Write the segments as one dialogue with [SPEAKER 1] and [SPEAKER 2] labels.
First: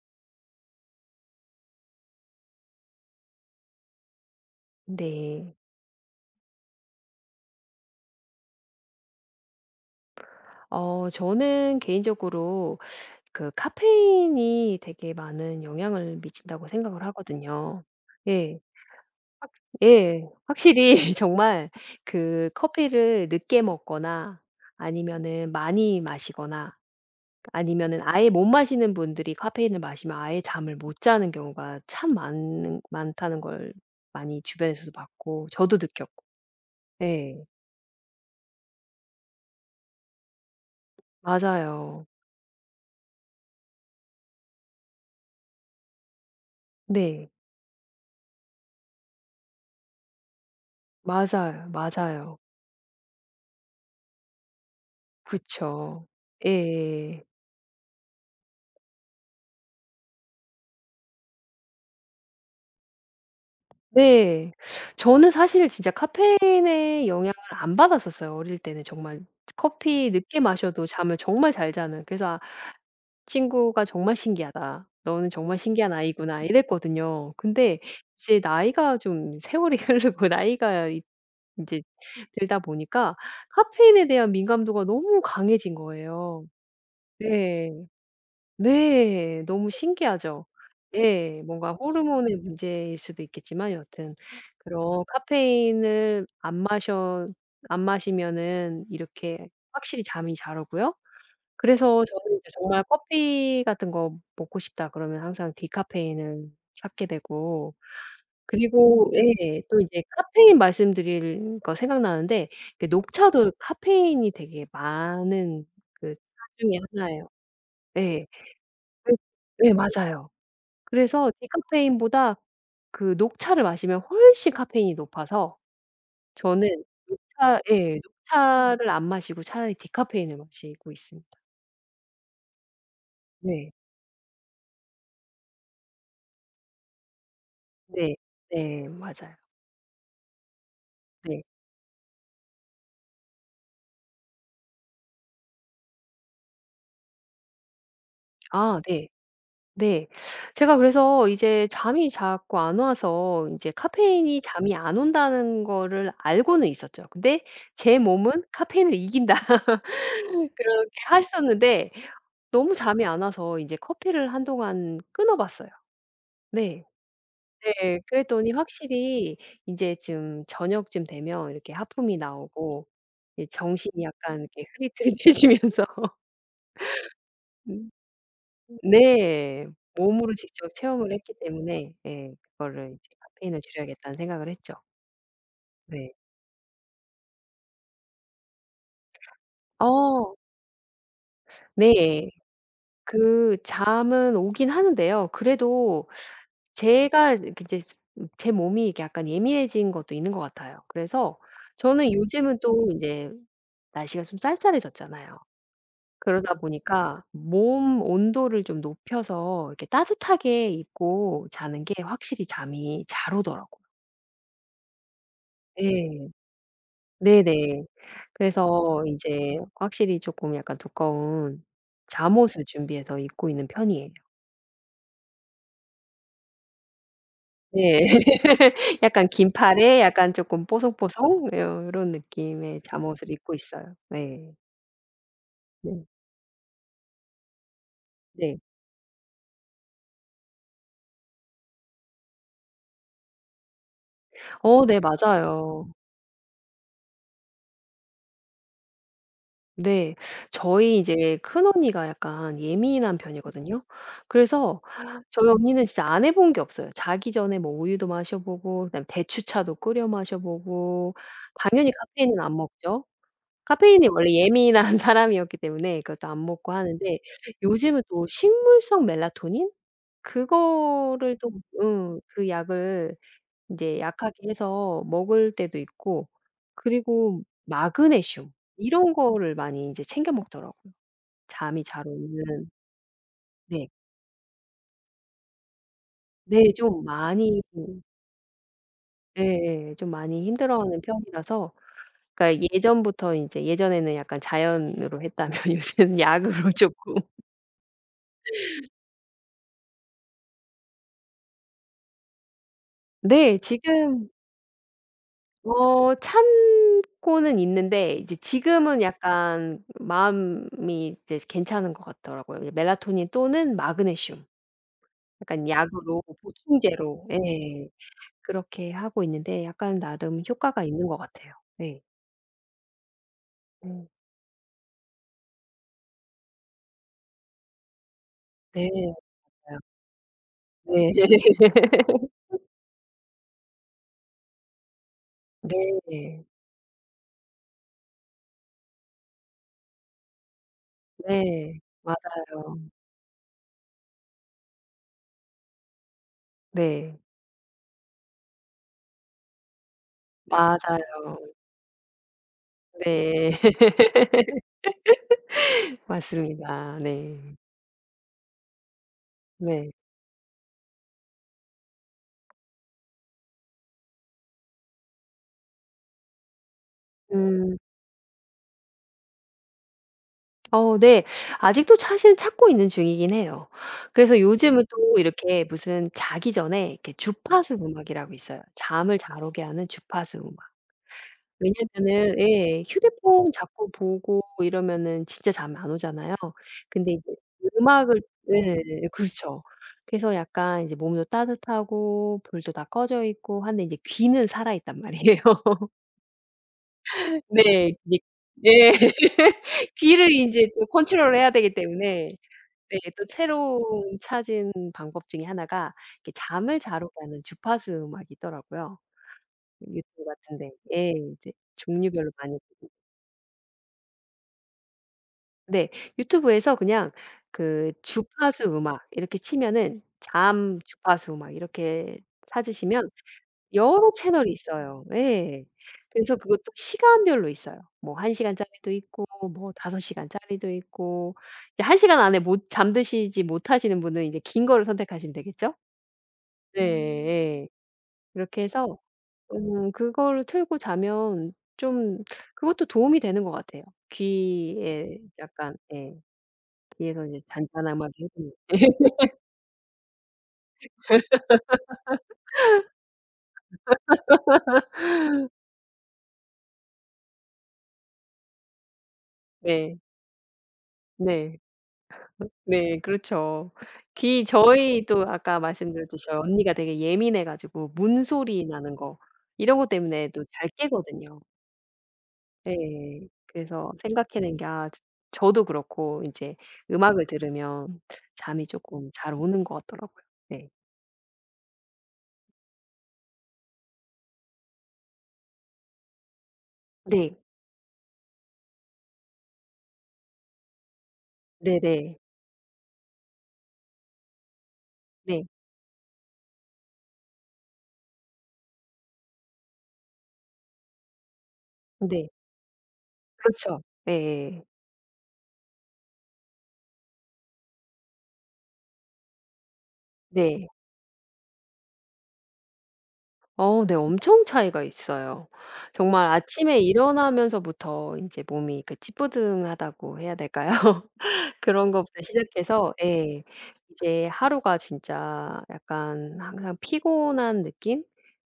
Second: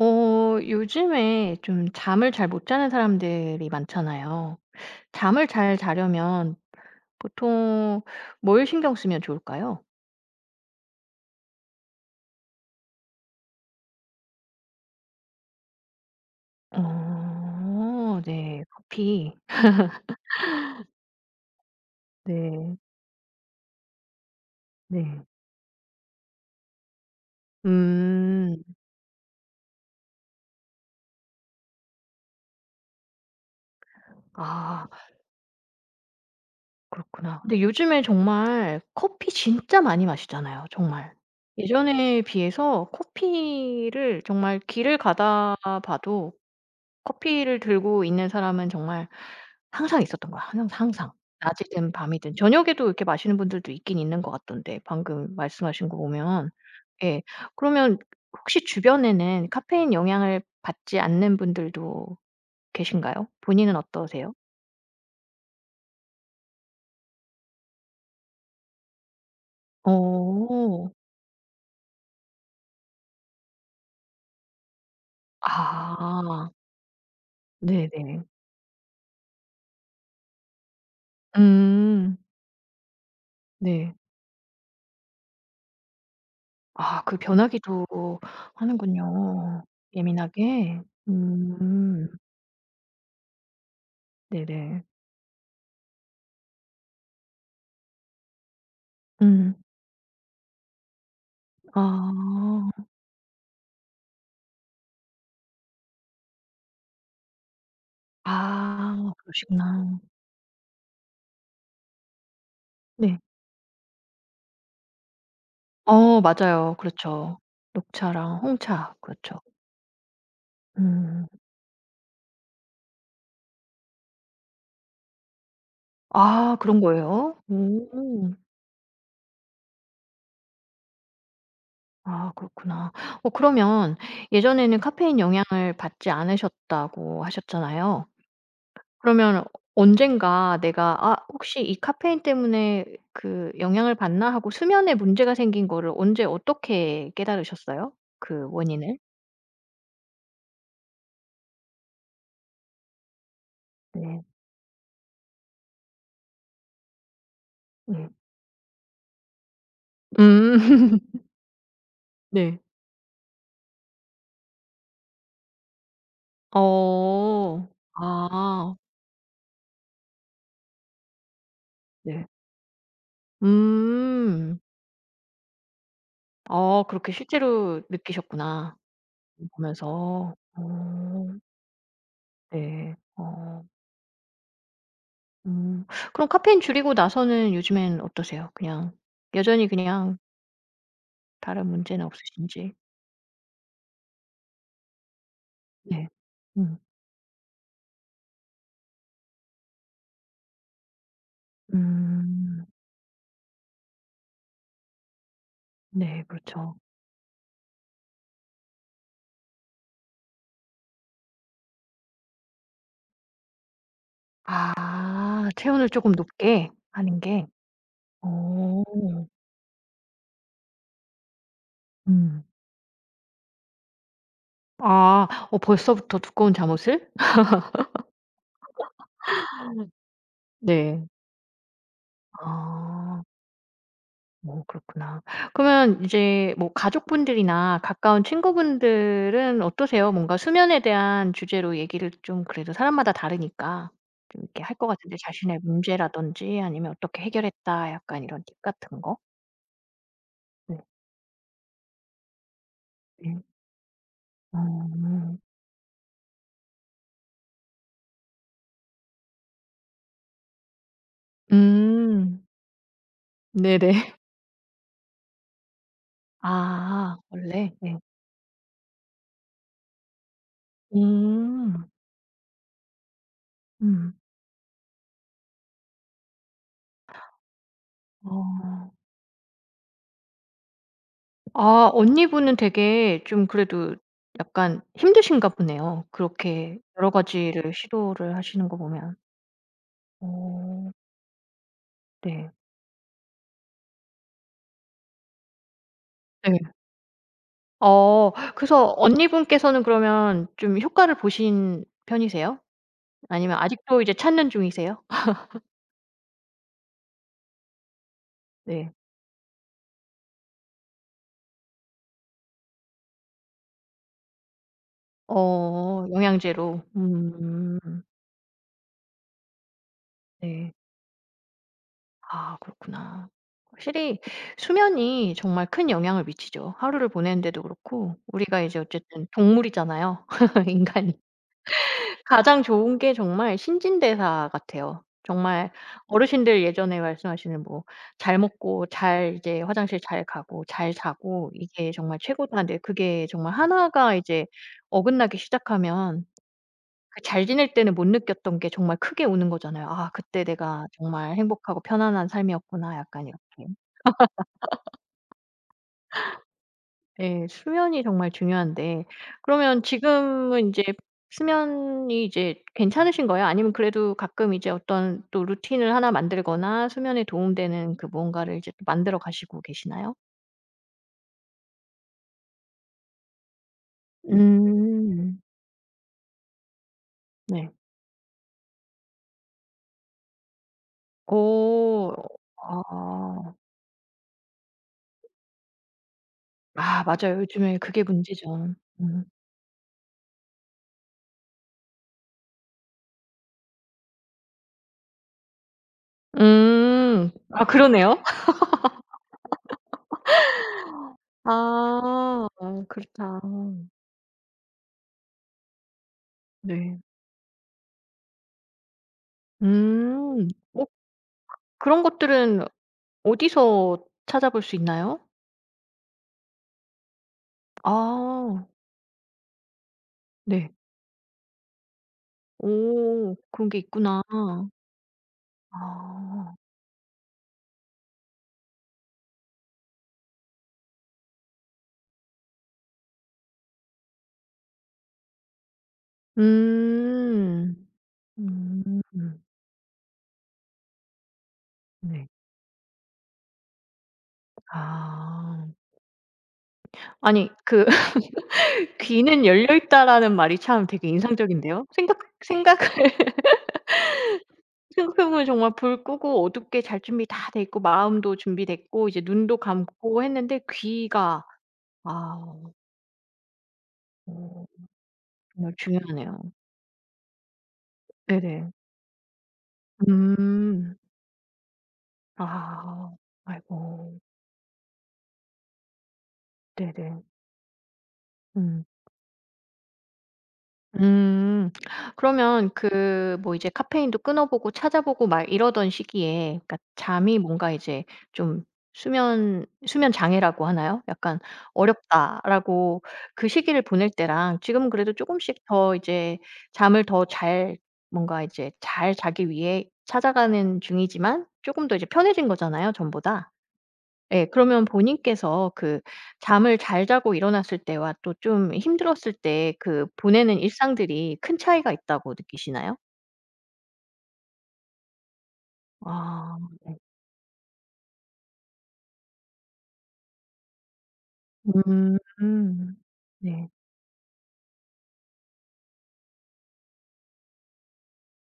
[SPEAKER 1] 어 요즘에 좀 잠을 잘 못 자는 사람들이 많잖아요. 잠을
[SPEAKER 2] 네.
[SPEAKER 1] 잘 자려면 보통 뭘 신경 쓰면 좋을까요?
[SPEAKER 2] 어 저는 개인적으로 그 '카페인이 되게 많은 영향을 미친다.'고 생각을 하거든요.
[SPEAKER 1] 어
[SPEAKER 2] 예.
[SPEAKER 1] 네. 커피.
[SPEAKER 2] 확실 예. 확실히 정말 그
[SPEAKER 1] 네.
[SPEAKER 2] 커피를 늦게 먹거나
[SPEAKER 1] 네.
[SPEAKER 2] 아니면은 많이 마시거나 그 아니면은 아예 못
[SPEAKER 1] 음.
[SPEAKER 2] 마시는 분들이 카페인을 마시면 아예 잠을 못 자는 경우가 참 많은 많다는 걸 많이
[SPEAKER 1] 아.
[SPEAKER 2] 주변에서도 봤고 저도 느꼈고.
[SPEAKER 1] 그렇구나.
[SPEAKER 2] 예.
[SPEAKER 1] 근데 요즘에 정말 커피 진짜 많이 마시잖아요, 정말.
[SPEAKER 2] 맞아요.
[SPEAKER 1] 예전에 비해서 커피를 정말 길을 가다가 봐도
[SPEAKER 2] 네.
[SPEAKER 1] 커피를 들고 있는 사람은 정말 항상 있었던 거야, 항 항상
[SPEAKER 2] 맞아요,
[SPEAKER 1] 낮이든 밤이든.
[SPEAKER 2] 맞아요.
[SPEAKER 1] 저녁에도 이렇게 마시는 분들도 있긴 있는 것 같던데, 방금 말씀하신 거
[SPEAKER 2] 그쵸.
[SPEAKER 1] 보면. 예.
[SPEAKER 2] 예예.
[SPEAKER 1] 그러면 혹시 주변에는 카페인 영향을 받지 않는 분들도 계신가요? 본인은 어떠세요?
[SPEAKER 2] 네. 저는 사실 진짜 카페인의 영향을 안 받았었어요, 어릴 때는 정말 커피 늦게 마셔도
[SPEAKER 1] 어.
[SPEAKER 2] 잠을 정말 잘 자는. 그래서 아 친구가 "정말 신기하다. 너는 정말 신기한 아이구나."
[SPEAKER 1] 아.
[SPEAKER 2] 이랬거든요. 근데
[SPEAKER 1] 네네.
[SPEAKER 2] 이제 나이가 좀 세월이 흐르고 나이가 이 인제
[SPEAKER 1] 음.
[SPEAKER 2] 들다 보니까
[SPEAKER 1] 네.
[SPEAKER 2] 카페인에 대한 민감도가 너무 강해진 거예요.
[SPEAKER 1] 아 그
[SPEAKER 2] 네.
[SPEAKER 1] 변하기도
[SPEAKER 2] 네.
[SPEAKER 1] 하는군요,
[SPEAKER 2] 너무 신기하죠?
[SPEAKER 1] 예민하게.
[SPEAKER 2] 예. 뭔가
[SPEAKER 1] 음.
[SPEAKER 2] 호르몬의 문제일 수도 있겠지만 여하튼
[SPEAKER 1] 네네.
[SPEAKER 2] 그런 카페인을 안 마셔 안 마시면은 이렇게
[SPEAKER 1] 음.
[SPEAKER 2] 확실히 잠이 잘 오고요. 그래서 저는 이제
[SPEAKER 1] 아.
[SPEAKER 2] 정말 '커피 같은 거 먹고 싶다.' 그러면 항상 디카페인을 찾게 되고 그리고
[SPEAKER 1] 아.
[SPEAKER 2] 예 또
[SPEAKER 1] 그러시구나.
[SPEAKER 2] 이제 카페인 말씀드리니까 생각나는데 그
[SPEAKER 1] 네.
[SPEAKER 2] 녹차도 카페인이 되게 많은 그 차
[SPEAKER 1] 어
[SPEAKER 2] 중에
[SPEAKER 1] 맞아요.
[SPEAKER 2] 1 예요.
[SPEAKER 1] 그렇죠.
[SPEAKER 2] 네.
[SPEAKER 1] 녹차랑 홍차.
[SPEAKER 2] 그
[SPEAKER 1] 그렇죠.
[SPEAKER 2] 네 맞아요.
[SPEAKER 1] 음.
[SPEAKER 2] 그래서 디카페인보다 그 녹차를 마시면 훨씬 카페인이 높아서
[SPEAKER 1] 아
[SPEAKER 2] 저는
[SPEAKER 1] 그런 거예요?
[SPEAKER 2] 녹차 예.
[SPEAKER 1] 오.
[SPEAKER 2] 녹차를 안 마시고 차라리 디카페인을 마시고 있습니다.
[SPEAKER 1] 아 그렇구나. 어
[SPEAKER 2] 네.
[SPEAKER 1] 그러면 예전에는 카페인 영향을 받지 않으셨다고 하셨잖아요.
[SPEAKER 2] 네. 네 맞아요.
[SPEAKER 1] 그러면 언젠가 '내가 아
[SPEAKER 2] 네.
[SPEAKER 1] 혹시 이 카페인 때문에 그 영향을 받나?' 하고 수면에 문제가 생긴 거를 언제 어떻게 깨달으셨어요, 그
[SPEAKER 2] 아
[SPEAKER 1] 원인을?
[SPEAKER 2] 네. 네. 제가 그래서 이제 잠이 자꾸 안 와서 인제
[SPEAKER 1] 네.
[SPEAKER 2] '카페인이 잠이 안 온다.'는 거를 알고는 있었죠. 근데' 제
[SPEAKER 1] 네.
[SPEAKER 2] 몸은 카페인을 이긴다.' 그렇게
[SPEAKER 1] 음.
[SPEAKER 2] 했었는데
[SPEAKER 1] 네.
[SPEAKER 2] 너무 잠이 안 와서 이제 커피를 한동안 끊어 봤어요. 네.
[SPEAKER 1] 어.
[SPEAKER 2] 네. 그랬더니
[SPEAKER 1] 아.
[SPEAKER 2] 확실히 인제 좀 저녁쯤 되면 이렇게 하품이
[SPEAKER 1] 네.
[SPEAKER 2] 나오고 예 정신이 약간
[SPEAKER 1] 음.
[SPEAKER 2] 이렇게 흐릿흐릿해지면서
[SPEAKER 1] 아 그렇게 실제로
[SPEAKER 2] 음.
[SPEAKER 1] 느끼셨구나,
[SPEAKER 2] 음
[SPEAKER 1] 이거
[SPEAKER 2] 네. 몸으로
[SPEAKER 1] 보면서.
[SPEAKER 2] 직접 체험을 했기
[SPEAKER 1] 어.
[SPEAKER 2] 때문에 예 그거를
[SPEAKER 1] 네.
[SPEAKER 2] 이제 '카페인을
[SPEAKER 1] 어.
[SPEAKER 2] 줄여야겠다.'는 생각을 했죠.
[SPEAKER 1] 음
[SPEAKER 2] 네.
[SPEAKER 1] 그럼 카페인 줄이고 나서는 요즘엔 어떠세요? 그냥 여전히 그냥
[SPEAKER 2] 어.
[SPEAKER 1] 다른 문제는
[SPEAKER 2] 네.
[SPEAKER 1] 없으신지.
[SPEAKER 2] 그 잠은 오긴 하는데요. 그래도
[SPEAKER 1] 네. 음.
[SPEAKER 2] 제가 그 이제 제 몸이 약간 예민해진 것도 있는 것 같아요. 그래서 저는 요즘은
[SPEAKER 1] 음.
[SPEAKER 2] 또 이제 날씨가 좀 쌀쌀해졌잖아요.
[SPEAKER 1] 네
[SPEAKER 2] 그러다
[SPEAKER 1] 그렇죠.
[SPEAKER 2] 보니까 몸 온도를 좀 높여서 이렇게 따뜻하게 입고 자는 게 확실히 잠이 잘 오더라고요.
[SPEAKER 1] 아 체온을 쪼금
[SPEAKER 2] 예.
[SPEAKER 1] 높게 하는 게.
[SPEAKER 2] 네네.
[SPEAKER 1] 어.
[SPEAKER 2] 그래서 인제 확실히 쪼끔 약간 두꺼운
[SPEAKER 1] 음.
[SPEAKER 2] 잠옷을 준비해서 입고 있는 편이에요.
[SPEAKER 1] 아. 어 벌써부터 두꺼운 잠옷을?
[SPEAKER 2] 네. 약간 긴팔에 약간 조금
[SPEAKER 1] 네.
[SPEAKER 2] 뽀송뽀송 요런 느낌의
[SPEAKER 1] 아.
[SPEAKER 2] 잠옷을 입고 있어요. 네.
[SPEAKER 1] 어 그렇구나. 그러면
[SPEAKER 2] 네.
[SPEAKER 1] 이제 뭐 가족분들이나 가까운
[SPEAKER 2] 네.
[SPEAKER 1] 친구분들은 어떠세요? 뭔가 수면에 대한 주제로 얘기를 좀 그래도 사람마다 다르니까 좀 이렇게 할
[SPEAKER 2] 어
[SPEAKER 1] 것
[SPEAKER 2] 네
[SPEAKER 1] 같은데 자신의
[SPEAKER 2] 맞아요.
[SPEAKER 1] 문제라든지 아니면 어떻게 해결했다 약간 이런 팁 같은 거.
[SPEAKER 2] 네.
[SPEAKER 1] 네.
[SPEAKER 2] 저희 이제 큰언니가 약간 예민한
[SPEAKER 1] 예.
[SPEAKER 2] 편이거든요. 그래서
[SPEAKER 1] 아.
[SPEAKER 2] 저희 언니는 진짜 안 해본 게 없어요. 자기 전에 뭐 우유도 마셔보고 그다음에 대추차도 끓여 마셔보고 당연히 카페인은
[SPEAKER 1] 음.
[SPEAKER 2] 안 먹죠. 카페인에
[SPEAKER 1] 네네.
[SPEAKER 2] 원래 예민한 예민한 사람이었기 때문에 그것도 안 먹고
[SPEAKER 1] 아.
[SPEAKER 2] 하는데.
[SPEAKER 1] 원래? 예.
[SPEAKER 2] 요즘은 또 식물성 멜라토닌? 그거를 또
[SPEAKER 1] 음.
[SPEAKER 2] 응. 그 약을 인제
[SPEAKER 1] 음.
[SPEAKER 2] 약하게 해서 먹을 때도 있고 그리고 마그네슘
[SPEAKER 1] 어.
[SPEAKER 2] 이런 거를 많이 인제 챙겨 먹더라고요, 잠이
[SPEAKER 1] 아
[SPEAKER 2] 잘
[SPEAKER 1] 언니분은
[SPEAKER 2] 오는.
[SPEAKER 1] 되게 좀
[SPEAKER 2] 네.
[SPEAKER 1] 그래도 약간 힘드신가 보네요.
[SPEAKER 2] 네
[SPEAKER 1] 그렇게
[SPEAKER 2] 좀
[SPEAKER 1] 여러
[SPEAKER 2] 많이
[SPEAKER 1] 가지를
[SPEAKER 2] 그
[SPEAKER 1] 시도를 하시는 거 보면.
[SPEAKER 2] 예예. 좀 많이
[SPEAKER 1] 어.
[SPEAKER 2] 힘들어하는 편이라서.
[SPEAKER 1] 네.
[SPEAKER 2] 그니까 예전부터 인제 예전에는 약간 자연으로 했다면 요새는 약으로
[SPEAKER 1] 예.
[SPEAKER 2] 쪼끔
[SPEAKER 1] 어. 그래서 언니분께서는 그러면 좀 효과를 보신 편이세요? 아니면
[SPEAKER 2] 네
[SPEAKER 1] 아직도 이제
[SPEAKER 2] 지금
[SPEAKER 1] 찾는 중이세요?
[SPEAKER 2] 어 참고는 있는데 이제
[SPEAKER 1] 네.
[SPEAKER 2] 지금은 약간 마음이 이제 괜찮은 거 같더라고요. 멜라토닌 또는 마그네슘. 약간
[SPEAKER 1] 어
[SPEAKER 2] 약으로
[SPEAKER 1] 영양제로.
[SPEAKER 2] 보충제로
[SPEAKER 1] 음.
[SPEAKER 2] 예 그렇게 하고 있는데 약간 나름
[SPEAKER 1] 네.
[SPEAKER 2] 효과가 있는 것 같아요. 네.
[SPEAKER 1] 아 그렇구나.
[SPEAKER 2] 네.
[SPEAKER 1] 확실히 수면이 정말 큰 영향을 미치죠. 하루를 보내는 데도 그렇고 우리가 이제
[SPEAKER 2] 네.
[SPEAKER 1] 어쨌든
[SPEAKER 2] 맞아요.
[SPEAKER 1] 동물이잖아요.
[SPEAKER 2] 네.
[SPEAKER 1] 인간이. 가장 좋은 게 정말 신진대사 같아요. 정말
[SPEAKER 2] 네네.
[SPEAKER 1] 어르신들 예전에 말씀하시는 뭐 "잘 먹고 잘 이제 화장실 잘 가고 잘 자고
[SPEAKER 2] 네.
[SPEAKER 1] 이게 정말 최고다." 하는데
[SPEAKER 2] 맞아요.
[SPEAKER 1] 그게 정말 1 가 이제 어긋나기 시작하면
[SPEAKER 2] 네.
[SPEAKER 1] 그 잘 지낼 때는 못 느꼈던 게 정말 크게 오는 거잖아요. '아 그때 내가 정말
[SPEAKER 2] 맞아요.
[SPEAKER 1] 행복하고 편안한 삶이었구나.' 약간
[SPEAKER 2] 네.
[SPEAKER 1] 이렇게.
[SPEAKER 2] 맞습니다.
[SPEAKER 1] 예.
[SPEAKER 2] 네.
[SPEAKER 1] 수면이 정말 중요한데 그러면
[SPEAKER 2] 네.
[SPEAKER 1] 지금은 인제 수면이 이제 괜찮으신 거예요? 아니면 그래도 가끔 이제 어떤 또 루틴을 1 만들거나 수면에 도움
[SPEAKER 2] 음.
[SPEAKER 1] 되는 그 뭔가를 이제 또 만들어 가시고 계시나요?
[SPEAKER 2] 어 네. 아직도 사실 찾고 있는 중이긴 해요. 그래서 요즘은 또
[SPEAKER 1] 음.
[SPEAKER 2] 이렇게 무슨 자기 전에 이렇게
[SPEAKER 1] 네.
[SPEAKER 2] 주파수 음악이라고 있어요. 잠을 잘 오게 하는 주파수 음악.
[SPEAKER 1] 오.
[SPEAKER 2] 왜냐면은 예 휴대폰
[SPEAKER 1] 아.
[SPEAKER 2] 자꾸 보고 이러면은 진짜 잠 안 오잖아요.
[SPEAKER 1] 아
[SPEAKER 2] 근데 인제
[SPEAKER 1] 맞아요. 요즘에 그게
[SPEAKER 2] 음악을
[SPEAKER 1] 문제죠.
[SPEAKER 2] 예예,
[SPEAKER 1] 음.
[SPEAKER 2] 그렇죠. 그래서 약간 이제 몸도 따뜻하고 불도 다 꺼져 있고 하는데 인제 귀는 살아있단 말이에요.
[SPEAKER 1] 음. 아
[SPEAKER 2] 네 그게
[SPEAKER 1] 그러네요.
[SPEAKER 2] 네. 귀를 인제 좀 컨트롤해야 되기 때문에
[SPEAKER 1] 아
[SPEAKER 2] 네 또
[SPEAKER 1] 그렇다.
[SPEAKER 2] 새로 찾은 방법 중에 1 가 이렇게 잠을 잘
[SPEAKER 1] 네.
[SPEAKER 2] 오게 하는 주파수 음악이 있더라고요. 유튜브
[SPEAKER 1] 음.
[SPEAKER 2] 같은 데에.
[SPEAKER 1] 어. 그
[SPEAKER 2] 예 이제
[SPEAKER 1] 그런
[SPEAKER 2] 종류별로 많이
[SPEAKER 1] 것들은
[SPEAKER 2] 보고
[SPEAKER 1] 어디서 찾아볼 수 있나요?
[SPEAKER 2] 네. 유튜브에서 그냥 그 주파수
[SPEAKER 1] 아.
[SPEAKER 2] 음악 이렇게 치면은
[SPEAKER 1] 네.
[SPEAKER 2] 잠, 주파수 막 이렇게 찾으시면
[SPEAKER 1] 오. 그런 게
[SPEAKER 2] 여러
[SPEAKER 1] 있구나.
[SPEAKER 2] 채널이 있어요. 예. 그래서
[SPEAKER 1] 아.
[SPEAKER 2] 그것도 시간별로 있어요. 뭐 1 시간짜리도 있고 뭐 5 시간짜리도 있고. 이제 1 시간 안에 못 잠드시지 못하시는 분은 이제 긴 걸 선택하시면 되겠죠? 예예.
[SPEAKER 1] 음.
[SPEAKER 2] 그렇게 해서
[SPEAKER 1] 음.
[SPEAKER 2] 음 그거를 틀고 자면 좀
[SPEAKER 1] 네.
[SPEAKER 2] 그것도 도움이 되는 것 같아요. 귀에
[SPEAKER 1] 아.
[SPEAKER 2] 약간 예. 귀에서 이제
[SPEAKER 1] 아니 그
[SPEAKER 2] 잔잔한 음악이 흐르는.
[SPEAKER 1] "귀는 열려 있다."라는 말이 참 되게 인상적인데요? 생각 생각을 생각 해보면 정말 불 끄고 어둡게 잘 준비 다 돼 있고 마음도 준비됐고 이제 눈도
[SPEAKER 2] 네.
[SPEAKER 1] 감고 했는데 귀가.
[SPEAKER 2] 네.
[SPEAKER 1] 아.
[SPEAKER 2] 네 그렇죠. 귀
[SPEAKER 1] 어.
[SPEAKER 2] 저희도 아까
[SPEAKER 1] 정말
[SPEAKER 2] 말씀드렸듯이
[SPEAKER 1] 중요하네요.
[SPEAKER 2] 언니가 되게 예민해 가지고 문소리
[SPEAKER 1] 네네.
[SPEAKER 2] 나는 거 이런 것 때문에 또 잘
[SPEAKER 1] 음.
[SPEAKER 2] 깨거든요.
[SPEAKER 1] 아.
[SPEAKER 2] 네. 그래서
[SPEAKER 1] 아이고.
[SPEAKER 2] 생각해 낸 게 아 저 저도 그렇고 인제
[SPEAKER 1] 네네.
[SPEAKER 2] 음악을 들으면 잠이
[SPEAKER 1] 음.
[SPEAKER 2] 쪼끔 잘 오는 것 같더라고요. 예.
[SPEAKER 1] 음. 그러면 그 뭐 이제 카페인도 끊어보고 찾아보고 막 이러던 시기에 그러니까
[SPEAKER 2] 네.
[SPEAKER 1] 잠이 뭔가 이제 좀 수면 수면장애라고 하나요? 약간
[SPEAKER 2] 네네.
[SPEAKER 1] '어렵다.'라고 그 시기를 보낼 때랑 지금은 그래도
[SPEAKER 2] 네.
[SPEAKER 1] 쪼금씩 더 이제 잠을 더 잘 뭔가 이제 잘 자기 위해 찾아가는 중이지만 쪼금 더 이제
[SPEAKER 2] 네.
[SPEAKER 1] 편해진 거잖아요 전보다.
[SPEAKER 2] 그렇죠.
[SPEAKER 1] 예.
[SPEAKER 2] 예예.
[SPEAKER 1] 그러면 본인께서 그 잠을 잘 자고 일어났을 때와 또 좀 힘들었을 때 그 보내는
[SPEAKER 2] 네.
[SPEAKER 1] 일상들이 큰 차이가 있다고 느끼시나요?
[SPEAKER 2] 어 네. 엄청 차이가 있어요. 정말
[SPEAKER 1] 아
[SPEAKER 2] 아침에
[SPEAKER 1] 네.
[SPEAKER 2] 일어나면서부터 인제 몸이 그 찌뿌둥하다고 해야 될까요? 그런 것부터 시작해서
[SPEAKER 1] 음.
[SPEAKER 2] 예
[SPEAKER 1] 네.
[SPEAKER 2] 이제 하루가 진짜 약간 항상 피곤한 느낌?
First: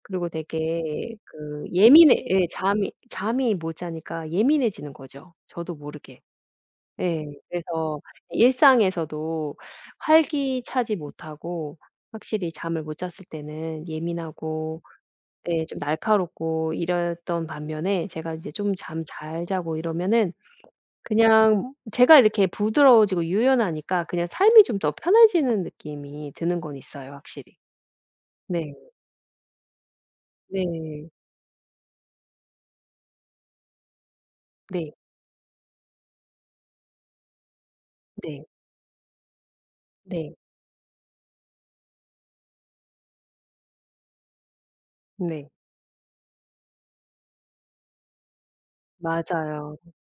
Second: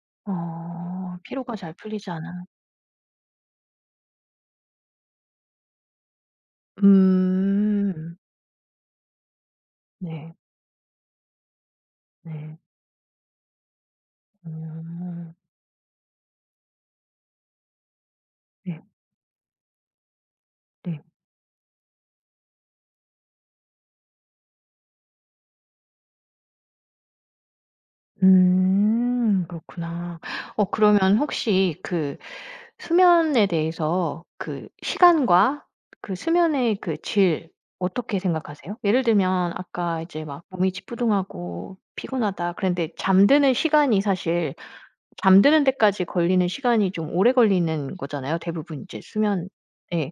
[SPEAKER 2] 그리고 되게
[SPEAKER 1] 어. 피로가
[SPEAKER 2] 그
[SPEAKER 1] 잘 풀리지
[SPEAKER 2] 예민해
[SPEAKER 1] 않아.
[SPEAKER 2] 예 잠이 잠이 못 자니까 예민해지는 거죠, 저도 모르게. 예. 그래서
[SPEAKER 1] 음.
[SPEAKER 2] 일상에서도
[SPEAKER 1] 네.
[SPEAKER 2] 활기차지 못하고 확실히
[SPEAKER 1] 네.
[SPEAKER 2] 잠을 못 잤을 때는 예민하고
[SPEAKER 1] 음.
[SPEAKER 2] 예 좀 날카롭고 이랬던 반면에 제가 이제 좀
[SPEAKER 1] 네.
[SPEAKER 2] 잠 잘 자고 이러면은
[SPEAKER 1] 네.
[SPEAKER 2] 그냥 제가 이렇게 부드러워지고 유연하니까 그냥 삶이 좀 더 편해지는 느낌이 드는 건 있어요, 확실히. 네.
[SPEAKER 1] 음. 그렇구나. 어
[SPEAKER 2] 네.
[SPEAKER 1] 그러면 혹시 그 수면에 대해서 그
[SPEAKER 2] 네.
[SPEAKER 1] 시간과 그 수면의 그 질 어떻게
[SPEAKER 2] 네.
[SPEAKER 1] 생각하세요? 예를 들면 아까 이제
[SPEAKER 2] 네.
[SPEAKER 1] 막 "몸이 찌뿌둥하고 피곤하다." 그랬는데 잠드는 시간이 사실
[SPEAKER 2] 네.
[SPEAKER 1] 잠드는 데까지 걸리는 시간이 좀 오래 걸리는 거잖아요. 대부분 이제 수면
[SPEAKER 2] 맞아요.
[SPEAKER 1] 예.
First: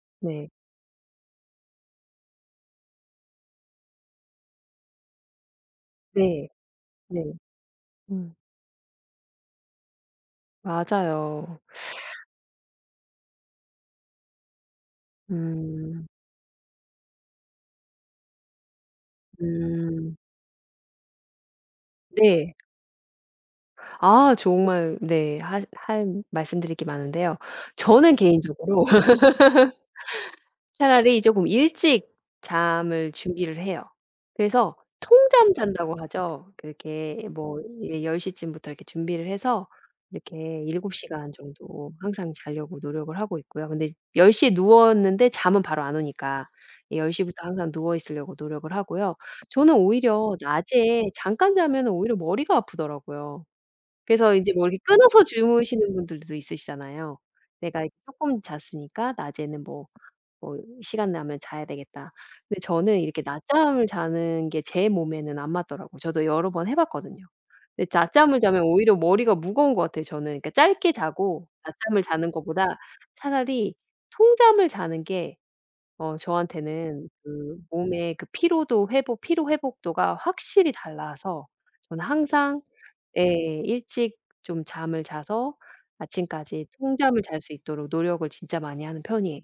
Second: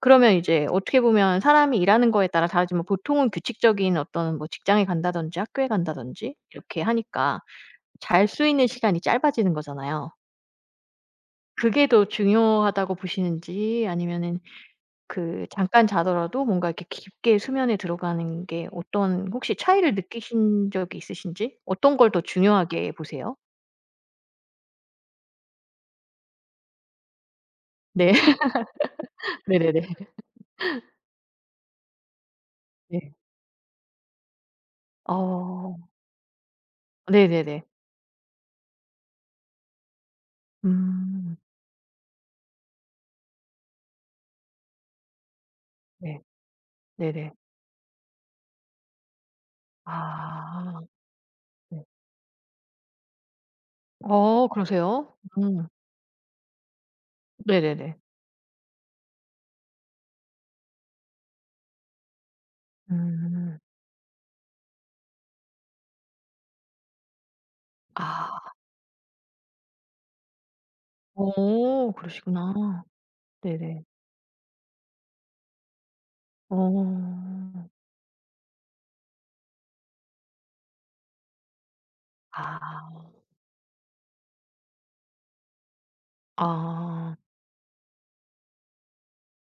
[SPEAKER 1] 그러면
[SPEAKER 2] 네.
[SPEAKER 1] 이제 어떻게 보면 사람이 일하는 거에 따라 다르지만 보통은 규칙적인 어떤 뭐 직장에 간다든지 학교에 간다든지
[SPEAKER 2] 네.
[SPEAKER 1] 이렇게
[SPEAKER 2] 네.
[SPEAKER 1] 하니까 잘
[SPEAKER 2] 음.
[SPEAKER 1] 수 있는 시간이 짧아지는 거잖아요.
[SPEAKER 2] 맞아요.
[SPEAKER 1] 그게 더 중요하다고 보시는지 아니면은 그 잠깐
[SPEAKER 2] 음.
[SPEAKER 1] 자더라도 뭔가 이렇게 깊게 수면에 들어가는 게 어떤 혹시 차이를
[SPEAKER 2] 음.
[SPEAKER 1] 느끼신 적이 있으신지. 어떤 걸 더
[SPEAKER 2] 네.
[SPEAKER 1] 중요하게 보세요?
[SPEAKER 2] 아 정말 네. 하 할 말씀드릴 게 많은데요.
[SPEAKER 1] 네.
[SPEAKER 2] 저는 개인적으로
[SPEAKER 1] 네네네.
[SPEAKER 2] 차라리 쪼금 일찍 잠을
[SPEAKER 1] 네.
[SPEAKER 2] 준비를 해요. 그래서 "통잠
[SPEAKER 1] 아.
[SPEAKER 2] 잔다."고 하죠. 그렇게 뭐
[SPEAKER 1] 네네네.
[SPEAKER 2] 이제 10 시쯤부터 이렇게 준비를 해서 이렇게 7 시간
[SPEAKER 1] 음.
[SPEAKER 2] 정도 항상 자려고 노력을 하고 있고요. 근데 10 시에 누웠는데 잠은 바로 안
[SPEAKER 1] 네.
[SPEAKER 2] 오니까 10
[SPEAKER 1] 네네.
[SPEAKER 2] 시부터 항상 누워 있으려고 노력을 하고요. 저는 오히려
[SPEAKER 1] 아.
[SPEAKER 2] 낮에 잠깐
[SPEAKER 1] 네.
[SPEAKER 2] 자면 오히려 머리가 아프더라고요. 그래서
[SPEAKER 1] 아
[SPEAKER 2] 인제 원래
[SPEAKER 1] 그러세요?
[SPEAKER 2] 끊어서
[SPEAKER 1] 음.
[SPEAKER 2] 주무시는 분들도 있으시잖아요. '내가 이제
[SPEAKER 1] 네네네.
[SPEAKER 2] 쪼끔 잤으니까 낮에는 뭐 뭐 시간 나면 자야 되겠다.' 근데 저는 이렇게
[SPEAKER 1] 음.
[SPEAKER 2] 낮잠을 자는 게 제 몸에는 안 맞더라고요. 저도 여러 번 해 봤거든요. 이 낮잠을
[SPEAKER 1] 아.
[SPEAKER 2] 자면 오히려 머리가 무거운 것 같아요, 저는. 그러니까 짧게 자고
[SPEAKER 1] 어.
[SPEAKER 2] 낮잠을 자는 것보다
[SPEAKER 1] 그러시구나.
[SPEAKER 2] 차라리
[SPEAKER 1] 네네.
[SPEAKER 2] 통잠을 자는 게 어 저한테는 그
[SPEAKER 1] 어.
[SPEAKER 2] 몸에 그 피로도 회복 피로 회복도가 확실히 달라서 저는 항상
[SPEAKER 1] 아.
[SPEAKER 2] 예 일찍 좀 잠을 자서 아침까지
[SPEAKER 1] 아.
[SPEAKER 2] 통잠을 잘 수 있도록 노력을 진짜 많이 하는 편이에요.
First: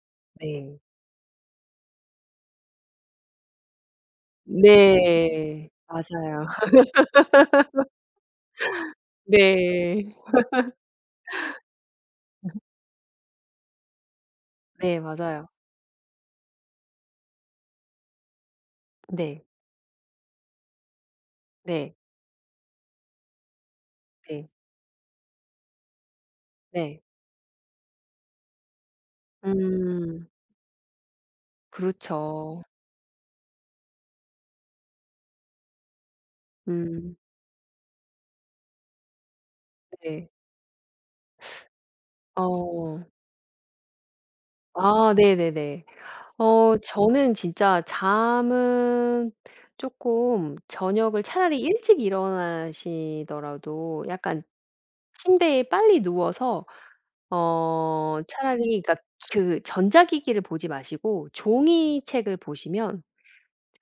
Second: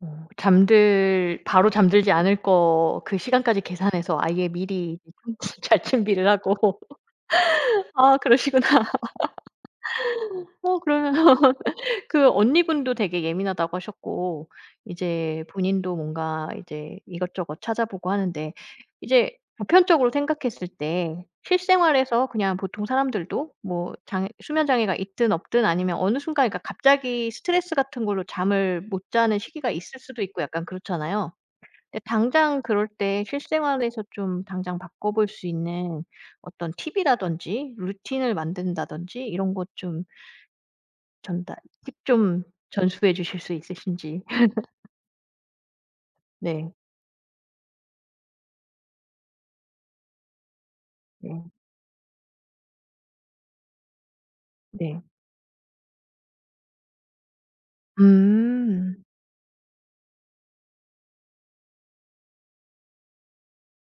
[SPEAKER 1] 어
[SPEAKER 2] 네.
[SPEAKER 1] 잠들 바로 잠들지 않을 거 그 시간까지 계산해서 아예 미리 참고
[SPEAKER 2] 네.
[SPEAKER 1] 잘 준비를
[SPEAKER 2] 맞아요.
[SPEAKER 1] 하고 아 그러시구나.
[SPEAKER 2] 네.
[SPEAKER 1] 어 그러면 그 언니분도 되게 예민하다고 하셨고
[SPEAKER 2] 네.
[SPEAKER 1] 이제
[SPEAKER 2] 맞아요.
[SPEAKER 1] 본인도 뭔가 이제 이것저것 찾아보고 하는데 이제
[SPEAKER 2] 네.
[SPEAKER 1] 보편적으로 생각했을 때
[SPEAKER 2] 네.
[SPEAKER 1] 실생활에서 그냥 보통 사람들도 뭐 장애
[SPEAKER 2] 네.
[SPEAKER 1] 수면 장애가 있든 없든 아니면 어느 순간 그러니까
[SPEAKER 2] 네.
[SPEAKER 1] 갑자기 스트레스 같은 걸로 잠을 못 자는 시기가 있을 수도
[SPEAKER 2] 음.
[SPEAKER 1] 있고 약간 그렇잖아요. 네. 당장
[SPEAKER 2] 그렇죠.
[SPEAKER 1] 그럴 때 실생활에서 좀 당장 바꿔볼 수 있는 어떤
[SPEAKER 2] 음.
[SPEAKER 1] 팁이라든지 루틴을 만든다든지 이런 것 좀
[SPEAKER 2] 네.
[SPEAKER 1] 전달 팁 좀
[SPEAKER 2] 어.
[SPEAKER 1] 전수해 주실 수 있으신지.
[SPEAKER 2] 아 네네네.
[SPEAKER 1] 네.
[SPEAKER 2] 어 저는 진짜 잠은 쪼끔 저녁을
[SPEAKER 1] 네.
[SPEAKER 2] 차라리 일찍 일어나시더라도 약간
[SPEAKER 1] 네.
[SPEAKER 2] 침대에 빨리 누워서 어 차라리 그러니까
[SPEAKER 1] 음.
[SPEAKER 2] 그 전자기기를 보지 마시고 종이 책을 보시면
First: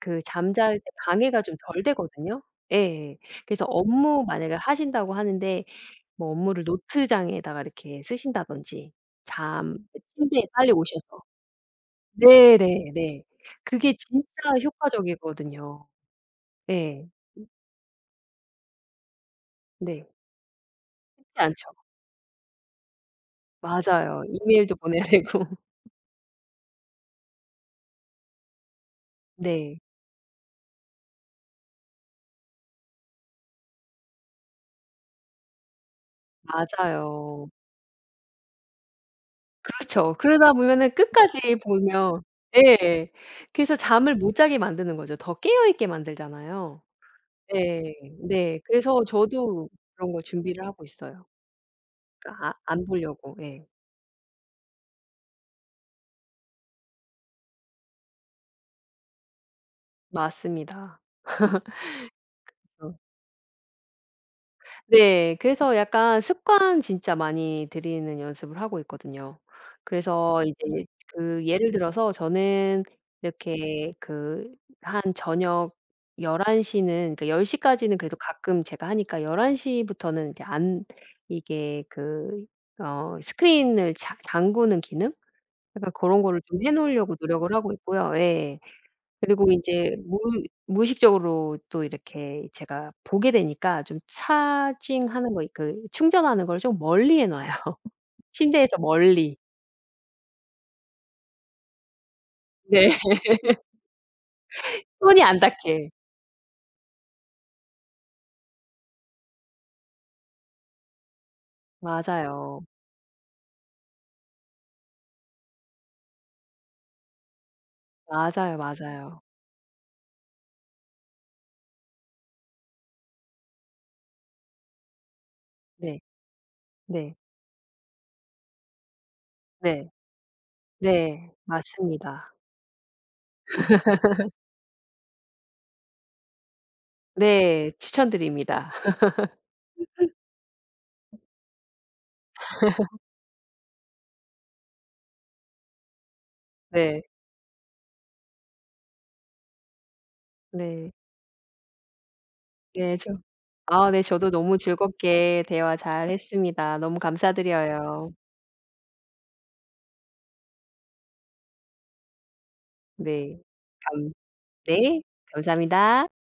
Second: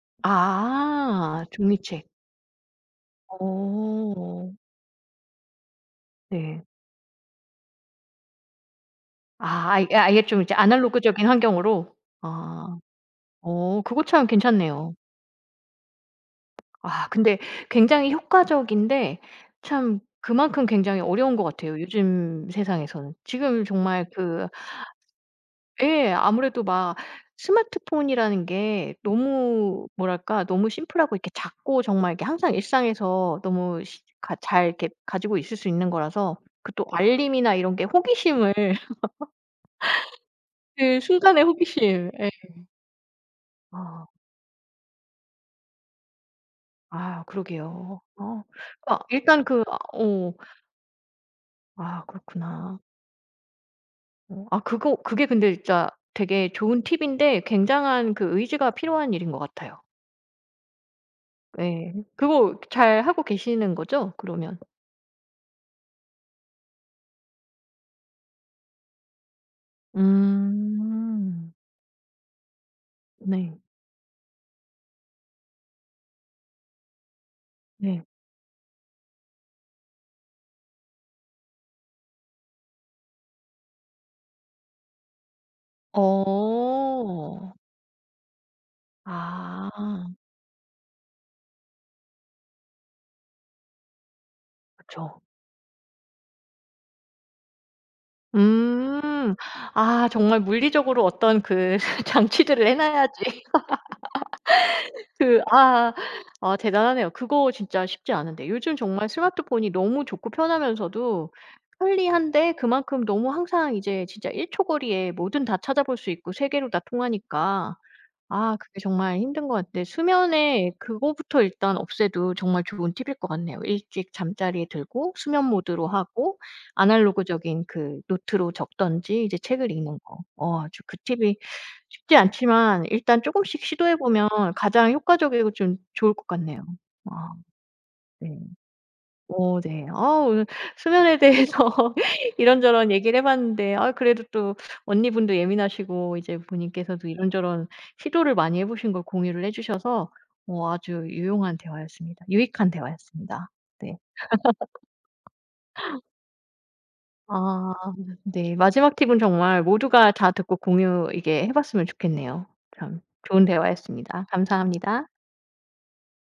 [SPEAKER 2] 그 잠잘 때 방해가
[SPEAKER 1] 아
[SPEAKER 2] 좀 덜
[SPEAKER 1] 종이책.
[SPEAKER 2] 되거든요. 예. 그래서 업무 만약에
[SPEAKER 1] 어.
[SPEAKER 2] 하신다고 하는데 뭐 업무를
[SPEAKER 1] 네.
[SPEAKER 2] 노트장에다 이렇게 쓰신다든지
[SPEAKER 1] 아.
[SPEAKER 2] 잠 그
[SPEAKER 1] 아예 좀
[SPEAKER 2] 침대에
[SPEAKER 1] 이제
[SPEAKER 2] 빨리 오셔서
[SPEAKER 1] 아날로그적인 환경으로? 아.
[SPEAKER 2] 네네네.
[SPEAKER 1] 어
[SPEAKER 2] 그게
[SPEAKER 1] 그거 참
[SPEAKER 2] 진짜
[SPEAKER 1] 괜찮네요.
[SPEAKER 2] 효과적이거든요. 예.
[SPEAKER 1] 아 근데 굉장히 효과적인데 참
[SPEAKER 2] 네.
[SPEAKER 1] 그만큼 굉장히
[SPEAKER 2] 쉽지
[SPEAKER 1] 어려운 것
[SPEAKER 2] 않죠.
[SPEAKER 1] 같아요, 요즘 세상에서는. 지금 정말
[SPEAKER 2] 맞아요.
[SPEAKER 1] 그
[SPEAKER 2] 이메일도 보내야 되고.
[SPEAKER 1] 예. 아무래도 막 스마트폰이라는 게
[SPEAKER 2] 네.
[SPEAKER 1] 너무 뭐랄까. 너무 심플하고 이렇게 작고 정말 이렇게 항상 일상에서 너무 실 가 잘 이렇게 가지고 있을 수 있는 거라서 그 또
[SPEAKER 2] 맞아요.
[SPEAKER 1] 알림이나 이런 게 호기심을
[SPEAKER 2] 그렇죠. 그러다 보면은
[SPEAKER 1] 그 순간의
[SPEAKER 2] 끝까지
[SPEAKER 1] 호기심.
[SPEAKER 2] 보면
[SPEAKER 1] 예.
[SPEAKER 2] 예. 그래서
[SPEAKER 1] 아.
[SPEAKER 2] 잠을 못 자게 만드는 거죠. 더 깨어 있게 만들잖아요.
[SPEAKER 1] 아
[SPEAKER 2] 예.
[SPEAKER 1] 그러게요. 어.
[SPEAKER 2] 네.
[SPEAKER 1] 아
[SPEAKER 2] 그래서
[SPEAKER 1] 일단 그
[SPEAKER 2] 저도 그런 걸
[SPEAKER 1] 어
[SPEAKER 2] 준비를 하고 있어요.
[SPEAKER 1] 아
[SPEAKER 2] 아
[SPEAKER 1] 그렇구나.
[SPEAKER 2] 안 보려고 예.
[SPEAKER 1] 어. 아 그거 그게 근데 진짜 되게 좋은 팁인데 굉장한 그 의지가 필요한 일인 것 같아요.
[SPEAKER 2] 맞습니다.
[SPEAKER 1] 예. 그거
[SPEAKER 2] 그래서
[SPEAKER 1] 잘하고 계시는 거죠, 그러면?
[SPEAKER 2] 네. 그래서 약간 습관 진짜 많이 들이는 연습을 하고 있거든요. 그래서 이제 그
[SPEAKER 1] 음.
[SPEAKER 2] 예를 들어서 저는
[SPEAKER 1] 네.
[SPEAKER 2] 이렇게 그 한 저녁 11 시는 그러니까 10 시까지는
[SPEAKER 1] 네.
[SPEAKER 2] 그래도 가끔 제가 하니까 11 시부터는 이제 안 이게 그 어 스크린을 자 잠그는 기능? 약간 고런 거를 좀 해 놓으려고
[SPEAKER 1] 어.
[SPEAKER 2] 노력을 하고 있고요. 예. 그리고 인제
[SPEAKER 1] 아.
[SPEAKER 2] 무의 무의식적으로 또 이렇게 제가 보게 되니까 좀
[SPEAKER 1] 그쵸.
[SPEAKER 2] 차징하는 거, 그 충전하는 걸 좀 멀리 해 놔요, 침대에서
[SPEAKER 1] 음.
[SPEAKER 2] 멀리.
[SPEAKER 1] 아 정말 물리적으로 어떤 그 장치들을 해
[SPEAKER 2] 네.
[SPEAKER 1] 놓아야지.
[SPEAKER 2] 손이 안
[SPEAKER 1] 그
[SPEAKER 2] 닿게.
[SPEAKER 1] 아 아 대단하네요. 그거 진짜 쉽지 않은데. 요즘 정말 스마트폰이 너무 좋고 편하면서도 편리한데
[SPEAKER 2] 맞아요.
[SPEAKER 1] 그만큼 너무 항상 이제 진짜 1 초 거리에 뭐든 다 찾아 볼 수 있고 세계로 다 통하니까
[SPEAKER 2] 맞아요.
[SPEAKER 1] 아 그게 정말
[SPEAKER 2] 맞아요.
[SPEAKER 1] 힘든 것 같아요. 수면에 그거부터 일단 없애도 정말 좋은 팁일 것 같네요. 일찍 잠자리에 들고 수면 모드로
[SPEAKER 2] 네.
[SPEAKER 1] 하고
[SPEAKER 2] 네.
[SPEAKER 1] 아날로그적인 그 노트로 적든지 이제 책을
[SPEAKER 2] 네.
[SPEAKER 1] 읽는 거. 어 아주 그
[SPEAKER 2] 네.
[SPEAKER 1] 팁이 쉽지
[SPEAKER 2] 맞습니다.
[SPEAKER 1] 않지만 일단 쪼금씩 시도해 보면 가장 효과적이고 좀 좋을 것 같네요. 아
[SPEAKER 2] 네.
[SPEAKER 1] 네.
[SPEAKER 2] 추천드립니다.
[SPEAKER 1] 어 네. 아 오늘 수면에 대해서 이런저런 얘기를 해 봤는데 아유 그래도 또 언니분도 예민하시고 이제
[SPEAKER 2] 네.
[SPEAKER 1] 본인께서도 이런저런 시도를 많이 해 보신 걸 공유를 해 주셔서 어
[SPEAKER 2] 네.
[SPEAKER 1] 아주 유용한 대화였습니다. 유익한
[SPEAKER 2] 예. 저
[SPEAKER 1] 대화였습니다.
[SPEAKER 2] 아
[SPEAKER 1] 네.
[SPEAKER 2] 네. 저도 너무 즐겁게 대화 잘했습니다. 너무
[SPEAKER 1] 아
[SPEAKER 2] 감사드려요.
[SPEAKER 1] 네. 마지막 팁은 정말 모두가 다 듣고 공유 이게 해 봤으면 좋겠네요. 참
[SPEAKER 2] 네.
[SPEAKER 1] 좋은
[SPEAKER 2] 감
[SPEAKER 1] 대화였습니다.
[SPEAKER 2] 네.
[SPEAKER 1] 감사합니다.
[SPEAKER 2] 감사합니다.